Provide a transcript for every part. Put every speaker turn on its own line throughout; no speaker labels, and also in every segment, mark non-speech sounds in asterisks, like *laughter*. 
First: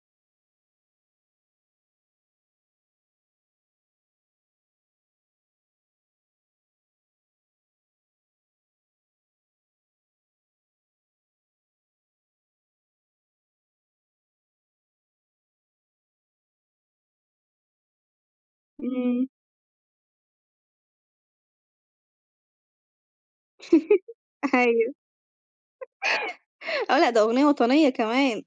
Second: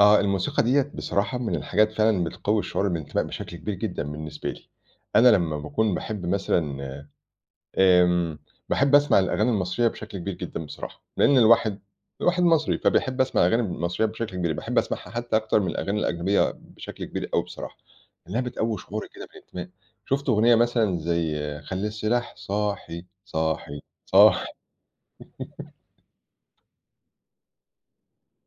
آه الموسيقى ديّة بصراحة من الحاجات فعلًا بتقوي الشعور بالإنتماء بشكل كبير جدًا بالنسبة لي، أنا لمّا باكون باحب مثلًا، آمم، باحب أسمع الأغاني المصرية بشكل كبير جدًا بصراحة، لإن الواحد الواحد مصري، فبيحب أسمع أغاني المصرية بشكل كبير، باحب أسمعها حتّى أكتر من الأغاني الأجنبية بشكل كبير أوي بصراحة، لإنها بتقوي شعورِك كده
إمم.
بالإنتماء، شُفت أغنية مثلًا زي خلّي السلاح صاحي، صاحي،
*chuckles*
صاحي. *chuckles*
أيوه. آه لأ ده أغنية وطنية كمان.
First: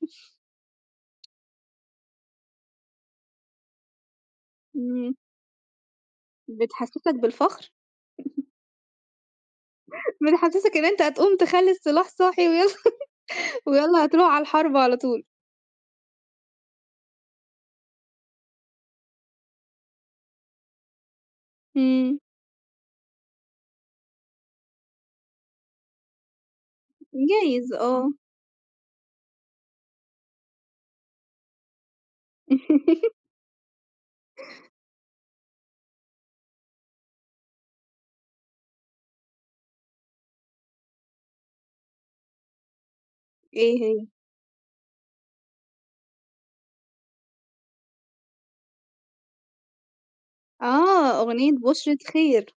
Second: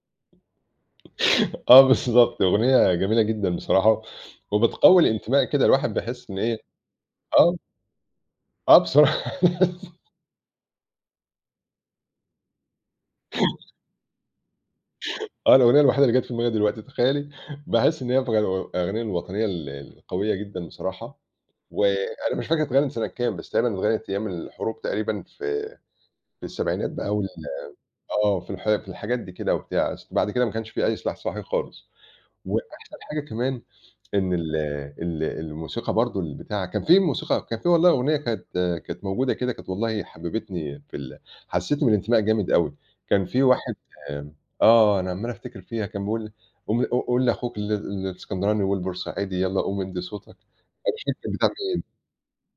*laughs* آه بالضبط أغنية جميلة جدًا بصراحة، وبتقوي
إمم.
الإنتماء كده الواحد بيحس إن إيه
بتحسّسك
آه.
بالفخر؟
آه بصراح *laughs*
بتحسّسك إن أنت هتقوم تخلّي السلاح صاحي وي *chuckles* ويلّا هتروح على الحرب على طول.
آه، الأغنية الوحيدة اللي جات في دماغي دلوقتي تخيّلي، باحس إن هي *unintelligible* أغاني الوطنية ال القوية جدًا بصراحة
إمم.
وأنا مش فاكر اتغنّت سنة كام بس غالبًا اتغنّت أيام الحروب تقريبًا في في السبعينات بقى وال
جايز آه.
آه في الح في الحاجات دي كده وبتاع، بعد كده ما كانش في أي سلاح صاحي خالص. وأحسن
*chuckles*
حاجة كمان إن ال ال الموسيقى برضه، البتاع، كان في موسيقى كان في والله أغنية كانت كانت موجودة كده كانت والله حببتني في ال حسّستني بالإنتماء جامد أوي كان في واحد
إيه هي؟
آآ، آه أنا عمّال أفتكر فيها كان بيقول قوم قو قول لأخوك ال الإسكندراني والبورسعيدي يلّا قوم إدّي صوتك، أنا مش فاكر
آه،
كانت بتاع
أغنية
مين.
بُشرة خير.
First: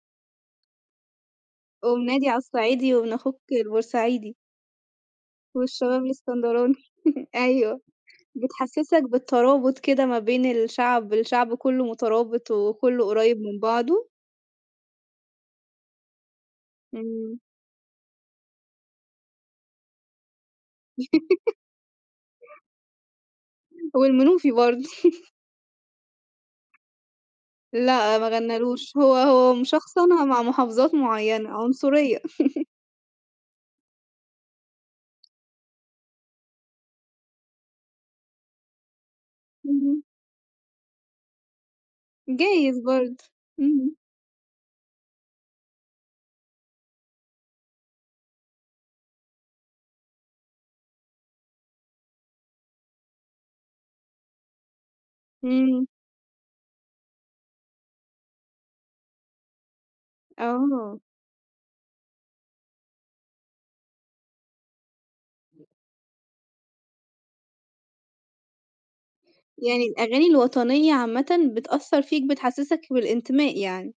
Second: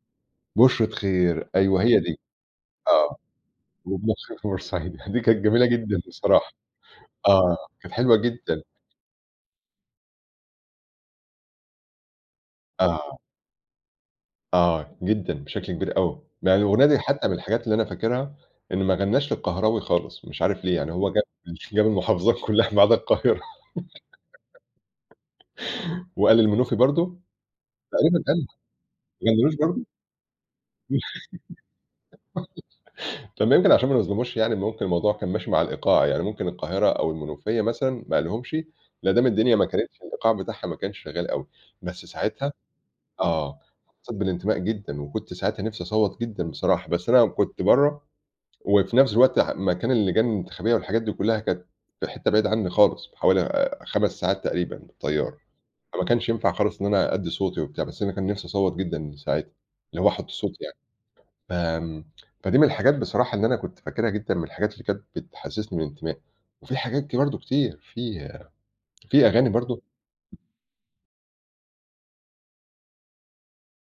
بُشرة خير أيوه، هي
قوم
دي.
نادي على الصعيدي وابن
آه،
أخوك
وابن
البورسعيدي.
أخوك البورسعيدي دي كانت جميلة جدًا
والشباب
بصراحة،
الإسكندراني، *chuckles*
آه
أيوه،
كانت حلوة جدًا.
بتحسّسك بالترابط كده ما بين الشعب، الشعب كلّه مترابط وكلّه
آه.
قريب من بعضه.
آه، جدًا بشكل كبير أوي، يعني الأغنية دي حتّى من
إمم.
الحاجات اللي أنا فاكرها، إن ما غنّاش للقهراوي خالص مش عارف ليه يعني هو جاب
*chuckles*
جاب المحافظات كلّها ما عدا القاهرة.
والمنوفي برضه. *chuckles*
*giggles* وقال المنوفي برضه؟
لأ
تقريبًا قالها،
مغنّالوش هو
ما
هو
غنّالوش برضه؟
مشخصنها مع محافظات معينة، عنصرية. *chuckles*
*giggles* طب ما يمكن عشان ما نظلموش يعني ممكن الموضوع كان ماشي مع الإيقاع يعني ممكن القاهرة أو المنوفية مثلًا ما قالهمش مدام الدنيا ما كانِتش
اهم.
الإيقاع بتاعها ما كانش شغال أوي، بس ساعتها،
جايز برضه.
آه،
إمم.
حسّيت بالإنتماء جدًا وكنت ساعتها نفسي اصوّت جدًا بصراحة بس أنا كنت برّه وفي نفْس الوقت مكان اللجان الانتخابية والحاجات دي كلّها كانت في حتّة بعيد عني خالص حوالي 5 ساعات تقريبًا بالطيارة،
إمم.
فما كانش ينفع خالص إن أنا أدّي صوتي وبتاع، بس أنا كان نفْسي أصوّت جدًا من ساعاتها، اللي هو أحُط صوتي يعني،
آه.
فآمم، فدي من الحاجات بصراحة اللي أنا كنت فاكرها جدًا من الحاجات اللي كانت بتحسّسني بالإنتماء، وفي حاجات ك برضه كتير في في أغاني برضه
يعني الأغاني الوطنية عامةً بتأثّر فيك بتحسّسك بالإنتماء يعني؟